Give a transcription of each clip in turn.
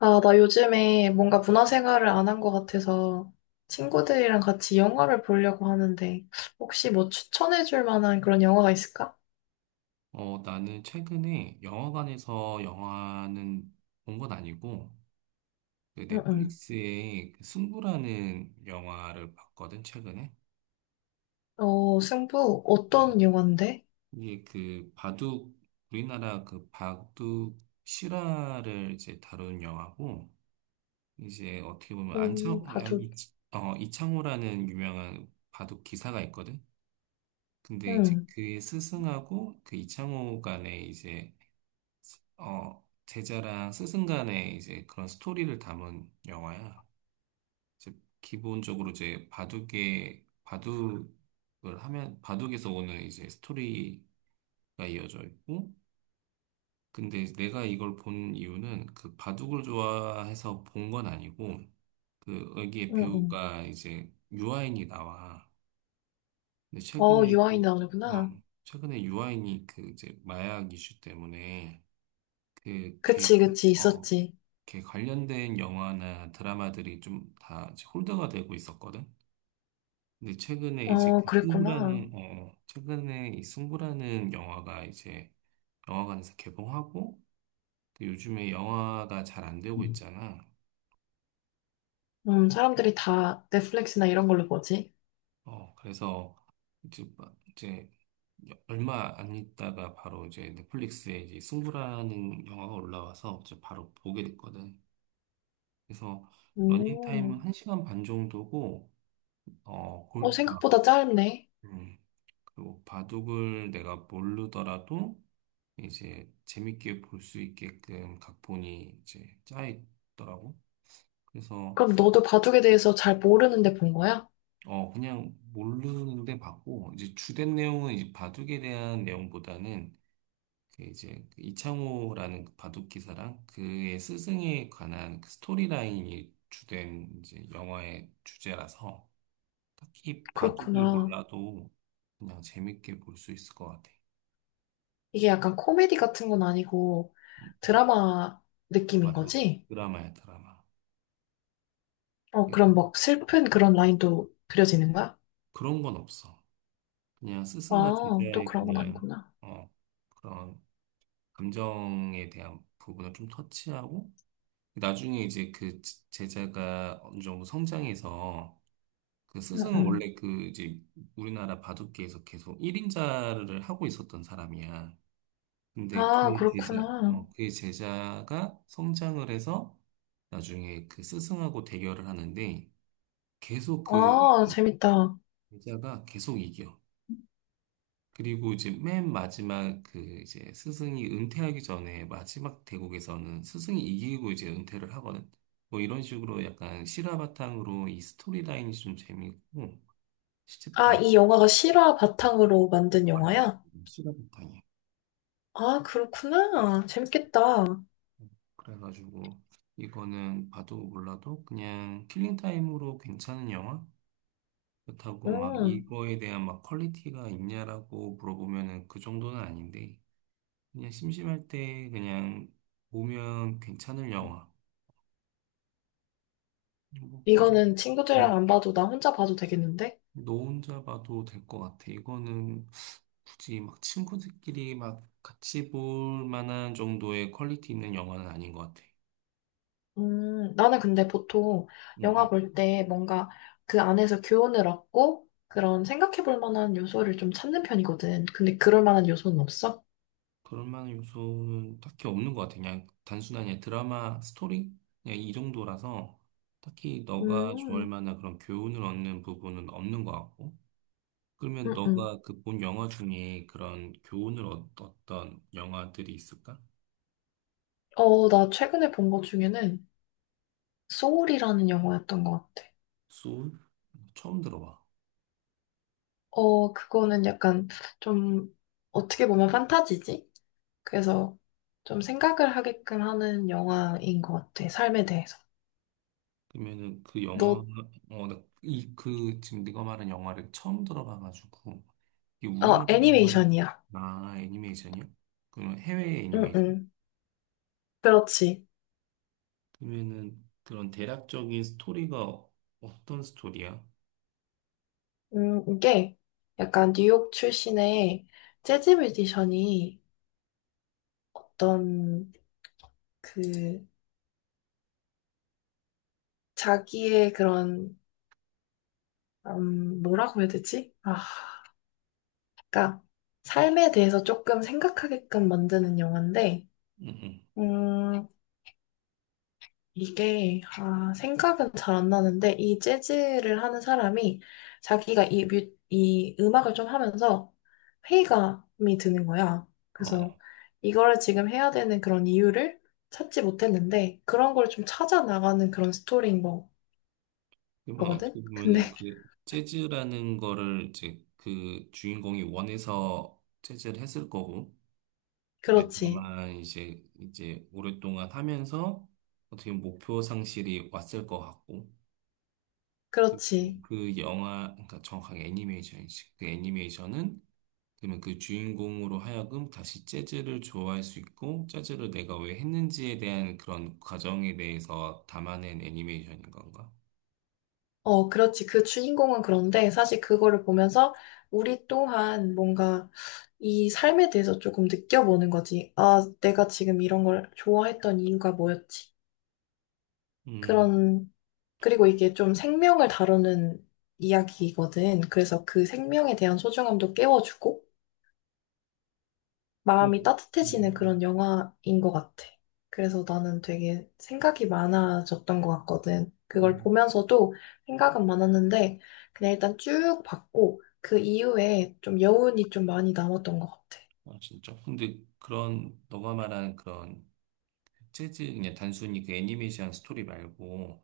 아, 나 요즘에 뭔가 문화생활을 안 한 것 같아서 친구들이랑 같이 영화를 보려고 하는데 혹시 뭐 추천해줄 만한 그런 영화가 있을까? 나는 최근에 영화관에서 영화는 본 건 아니고, 그 응응. 넷플릭스의 그 승부라는 영화를 봤거든, 최근에. 어, 승부 어, 어떤 영화인데? 이게 그 바둑, 우리나라 그 바둑 실화를 이제 다룬 영화고, 이제 어떻게 보면 안창, 아, 바둑. 이, 어, 이창호라는 유명한 바둑 기사가 있거든. 근데 이제 응, 그의 스승하고 그 이창호 간의 제자랑 스승 간의 이제 그런 스토리를 담은 영화야. 이제 기본적으로 이제 바둑을 하면, 바둑에서 오는 이제 스토리가 이어져 있고, 근데 내가 이걸 본 이유는 그 바둑을 좋아해서 본 건 아니고, 그, 여기에 응응. 배우가 이제 유아인이 나와. 근데 어, 최근에, 유아인 유, 어, 나오는구나. 최근에 유아인이 그 이제 마약 이슈 때문에 그 걔, 그치, 그치, 있었지. 이렇게 관련된 영화나 드라마들이 좀 다 홀드가 되고 있었거든. 근데 최근에 이제 어, 그 그랬구나. 승부라는 어 최근에 이 승부라는 영화가 이제 영화관에서 개봉하고 또 요즘에 영화가 잘 안 되고 음. 있잖아. 사람들이 다 넷플릭스나 이런 걸로 보지. 그래서 이제 막- 이제 얼마 안 있다가 바로 이제 넷플릭스에 이제 승부라는 영화가 올라와서 이제 바로 보게 됐거든. 그래서 러닝 타임은 음, 1시간 반 정도고 어 어, 골, 아, 생각보다 짧네. 음. 그리고 바둑을 내가 모르더라도 이제 재밌게 볼 수 있게끔 각본이 이제 짜 있더라고. 그래서 그럼 너도 바둑에 대해서 잘 모르는데 본 거야? 그냥 모르는데 봤고 이제 주된 내용은 이제 바둑에 대한 내용보다는 그 이제 그 이창호라는 그 바둑 기사랑 그의 스승에 관한 그 스토리라인이 주된 이제 영화의 주제라서 딱히 바둑을 그렇구나. 몰라도 그냥 재밌게 볼 수 있을 것 같아. 이게 약간 코미디 같은 건 아니고 음, 드라마 어, 느낌인 맞아. 거지? 드라마야, 드라마. 어, 예. 그럼 막 슬픈 그런 라인도 그려지는 거야? 그런 건 없어. 그냥 스승과 아, 또 제자의 그런 건 아니구나. 어, 그런 감정에 대한 부분을 좀 터치하고 나중에 이제 제자가 어느 정도 성장해서 그 응, 스승은 응. 원래 그 이제 우리나라 바둑계에서 계속 1인자를 하고 있었던 사람이야. 근데 아, 그렇구나. 그의 제자가 성장을 해서 나중에 그 스승하고 대결을 하는데 계속 그 아, 재밌다. 제자가 계속 이겨. 그리고 이제 맨 마지막 그 이제 스승이 은퇴하기 전에 마지막 대국에서는 스승이 이기고 이제 은퇴를 하거든. 뭐 이런 식으로 약간 실화 바탕으로 이 스토리 라인이 좀 재미있고 실제 아, 바- 이 영화가 실화 바탕으로 만든 맞아 맞아, 영화야? 실화 바탕이야. 아, 그렇구나. 재밌겠다. 그래가지고 이거는 봐도 몰라도 그냥 킬링 타임으로 괜찮은 영화? 그렇다고 막 음, 이거에 대한 막 퀄리티가 있냐라고 물어보면은 그 정도는 아닌데 그냥 심심할 때 그냥 보면 괜찮을 영화. 뭐, 이 정도. 이거는 네. 친구들이랑 안 봐도 나 혼자 봐도 되겠는데? 너 혼자 봐도 될 것 같아. 이거는 굳이 막 친구들끼리 막 같이 볼 만한 정도의 퀄리티 있는 영화는 아닌 것 같아. 나는 근데 보통 응, 영화 응. 볼 때 뭔가 그 안에서 교훈을 얻고 그런 생각해 볼 만한 요소를 좀 찾는 편이거든. 근데 그럴 만한 요소는 없어? 그럴 만한 요소는 딱히 없는 것 같아. 그냥 단순한 그냥 드라마 스토리? 그냥 이 정도라서 딱히 너가 좋아할 음, 만한 그런 교훈을 얻는 부분은 없는 것 같고. 그러면 음, 음. 너가 그 본 영화 중에 그런 교훈을 얻었던 영화들이 있을까? 어, 나 최근에 본 것 중에는 소울이라는 영화였던 것 같아. 소울? 처음 들어봐. 어, 그거는 약간 좀 어떻게 보면 판타지지? 그래서 좀 생각을 하게끔 하는 영화인 것 같아. 삶에 대해서. 그러면은 그 영화, 너, 어, 나 지금 네가 말한 영화를 처음 들어봐가지고, 이게 어, 우리나라 일본 애니메이션이야. 아, 애니메이션이요? 그러면 해외 응, 애니메이션? 응. 그렇지. 그러면은 그런 대략적인 스토리가 어떤 스토리야? 이게 약간 뉴욕 출신의 재즈 뮤지션이 어떤 그 자기의 그런 뭐라고 해야 되지? 아, 그러니까 삶에 대해서 조금 생각하게끔 만드는 영화인데, 응, 응. 음, 이게 아, 생각은 잘 안 나는데 이 재즈를 하는 사람이 자기가 이 음악을 좀 하면서 회의감이 드는 거야. 그래서 어, 이거를 지금 해야 되는 그런 이유를 찾지 못했는데 그런 걸 좀 찾아 나가는 그런 스토리인 거, 그러면 거든 어떻게 근데 보면은 그 재즈라는 거를 이제 그 주인공이 원해서 재즈를 했을 거고, 근데 그렇지, 다만 이제 오랫동안 하면서 어떻게 보면 목표 상실이 왔을 것 같고, 그, 그렇지. 그 영화, 그러니까 정확하게 애니메이션이지. 그 애니메이션은 그러면 그 주인공으로 하여금 다시 재즈를 좋아할 수 있고 재즈를 내가 왜 했는지에 대한 그런 과정에 대해서 담아낸 애니메이션인 건가? 어, 그렇지. 그 주인공은 그런데 사실 그거를 보면서 우리 또한 뭔가 이 삶에 대해서 조금 느껴보는 거지. 아, 내가 지금 이런 걸 좋아했던 이유가 뭐였지? 음, 그런, 그리고 이게 좀 생명을 다루는 이야기거든. 그래서 그 생명에 대한 소중함도 깨워주고, 근데, 마음이 음, 따뜻해지는 음, 그런 영화인 것 같아. 그래서 나는 되게 생각이 많아졌던 것 같거든. 음. 그걸 음. 보면서도 생각은 많았는데, 그냥 일단 쭉 봤고, 그 이후에 좀 여운이 좀 많이 남았던 것 같아. 아, 진짜? 근데 그런 너가 말한 그런 재즈 그냥 단순히 그 애니메이션 스토리 말고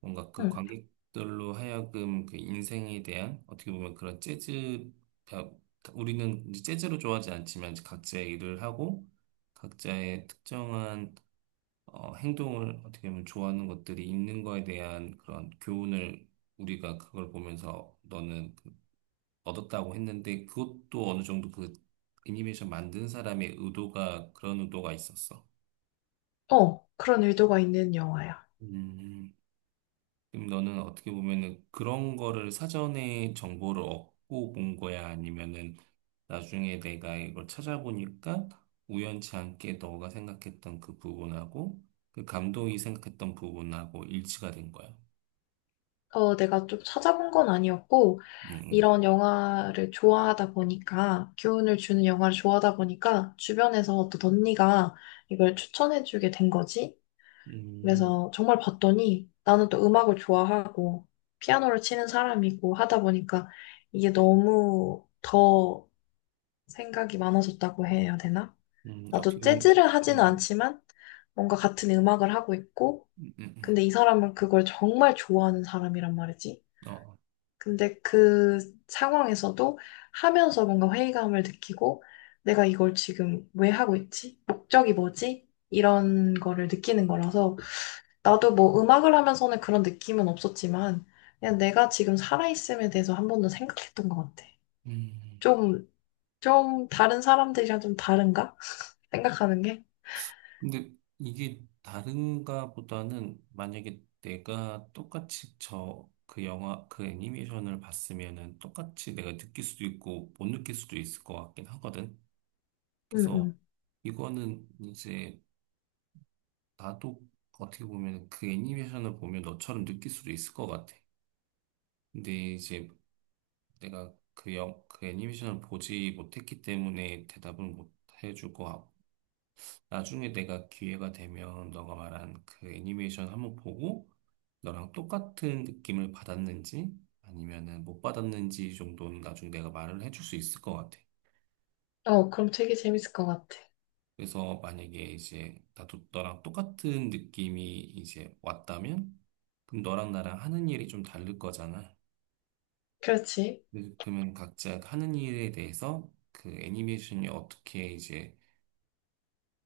뭔가 그 응. 관객들로 하여금 그 인생에 대한 어떻게 보면 그런 재즈 다- 우리는 이제 재즈로 좋아하지 않지만 이제 각자의 일을 하고 각자의 특정한 행동을 어떻게 보면 좋아하는 것들이 있는 거에 대한 그런 교훈을 우리가 그걸 보면서 얻었다고 했는데 그것도 어느 정도 그 애니메이션 만든 사람의 의도가 그런 의도가 있었어. 어, 그런 의도가 있는 영화야. 음. 그럼 너는 어떻게 보면은 그런 거를 사전에 정보를 얻고 본 거야? 아니면은 나중에 내가 이걸 찾아보니까 우연치 않게 너가 생각했던 그 부분하고 그 감독이 생각했던 부분하고 일치가 된 거야? 어, 내가 좀 찾아본 건 아니었고, 음, 음, 이런 영화를 좋아하다 보니까, 교훈을 주는 영화를 좋아하다 보니까, 주변에서 어떤 언니가 이걸 추천해주게 된 거지. 음, 그래서 정말 봤더니 나는 또 음악을 좋아하고 피아노를 치는 사람이고 하다 보니까 이게 너무 더 생각이 많아졌다고 해야 되나? 나도 어떻게, 보 재즈를 하지는 음, 않지만 뭔가 같은 음악을 하고 있고 음, 음, 음, 근데 이 사람은 그걸 정말 좋아하는 사람이란 말이지. 어, 근데 그 상황에서도 하면서 뭔가 회의감을 느끼고 내가 이걸 지금 왜 하고 있지? 목적이 뭐지? 이런 거를 느끼는 거라서 나도 뭐 음악을 하면서는 그런 느낌은 없었지만, 그냥 내가 지금 살아있음에 대해서 한 번도 생각했던 것 같아. 음. 좀, 좀 다른 사람들이랑 좀 다른가? 생각하는 게? 근데 이게 다른가 보다는 만약에 내가 똑같이 저 그 영화, 그 애니메이션을 봤으면은 똑같이 내가 느낄 수도 있고 못 느낄 수도 있을 것 같긴 하거든. 그래서 응, 이거는 이제 나도 어떻게 보면 그 애니메이션을 보면 너처럼 느낄 수도 있을 것 같아. 근데 이제 내가 그 애니메이션을 보지 못했기 때문에 대답은 못 해줄 것 같고. 나중에 내가 기회가 되면 너가 말한 그 애니메이션 한번 보고 너랑 똑같은 느낌을 받았는지 아니면은 못 받았는지 정도는 나중에 내가 말을 해줄 수 있을 것 같아. 응. 어, 그럼 되게 재밌을 것 같아. 그래서 만약에 이제 나도 너랑 똑같은 느낌이 이제 왔다면 그럼 너랑 나랑 하는 일이 좀 다를 거잖아. 그렇지. 그래서 그러면 각자 하는 일에 대해서 그 애니메이션이 어떻게 이제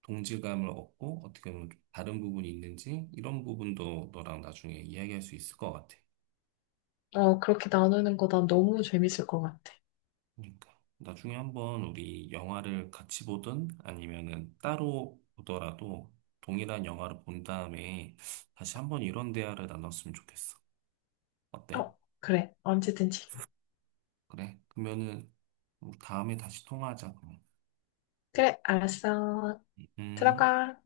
동질감을 얻고 어떻게 보면 좀 다른 부분이 있는지 이런 부분도 너랑 나중에 이야기할 수 있을 것 같아. 어, 그렇게 나누는 거 난 너무 재밌을 것 같아. 그러니까 나중에 한번 우리 영화를 같이 보든 아니면은 따로 보더라도 동일한 영화를 본 다음에 다시 한번 이런 대화를 나눴으면 좋겠어. 어때? 어, 그래. 언제든지. 그래? 그러면은 우리 다음에 다시 통화하자. 그 그래, 알았어. 음. 들어가.